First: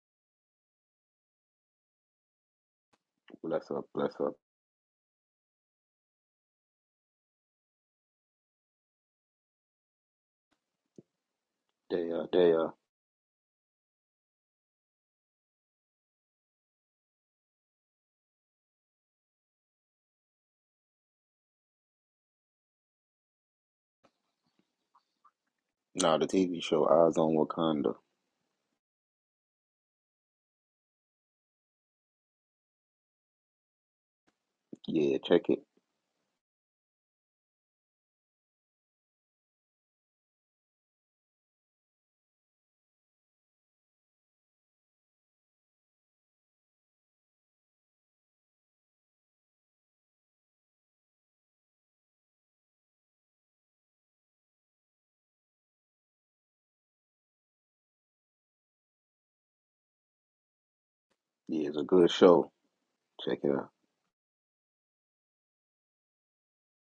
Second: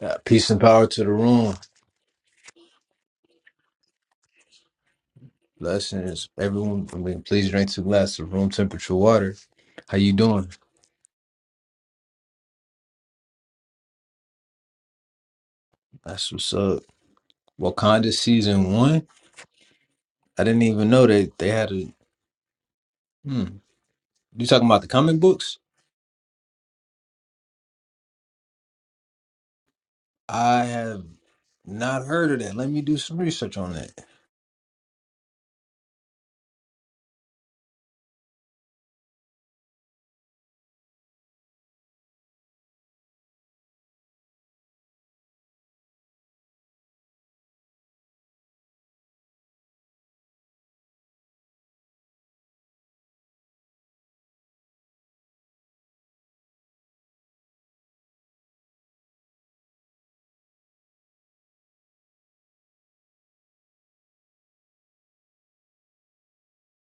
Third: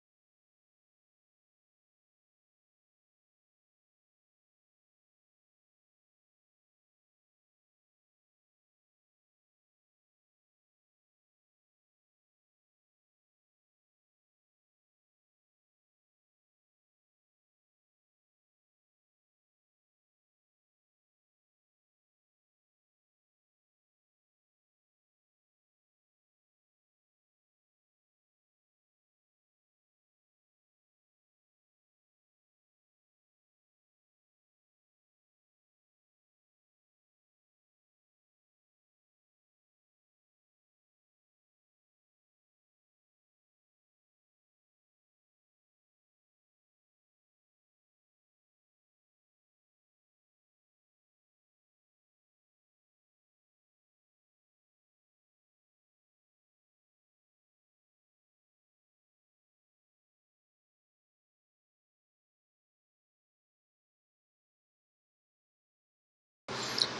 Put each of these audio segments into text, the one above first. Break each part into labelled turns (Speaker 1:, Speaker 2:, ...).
Speaker 1: Uh, peace and power to the room.
Speaker 2: Bless up, bless up.
Speaker 1: Blessings, everyone. I mean, please drink two glasses of room temperature water. How you doing?
Speaker 2: They uh, they uh.
Speaker 1: That's what's up. Wakanda season one. I didn't even know they they had a. Hmm. You talking about the comic books?
Speaker 2: Nah, the TV show Eyes on Wakanda.
Speaker 1: I have not heard of that. Let me do some research on that.
Speaker 2: Yeah, check it. Yeah, it's a good show. Check it out.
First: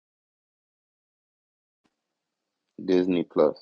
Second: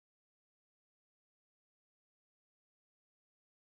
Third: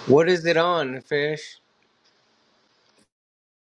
Speaker 3: What is it on, fish?
Speaker 2: Disney Plus.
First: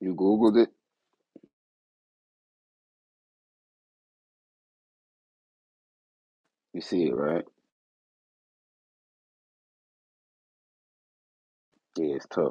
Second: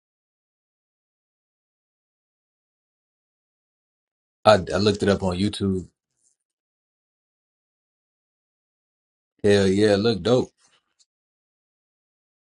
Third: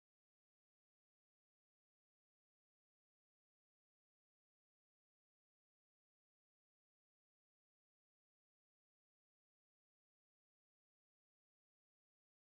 Speaker 2: You Googled it,
Speaker 1: I, I looked it up on YouTube.
Speaker 2: you see it, right?
Speaker 1: Hell yeah, it looked dope.
Speaker 2: Yeah, it's tough.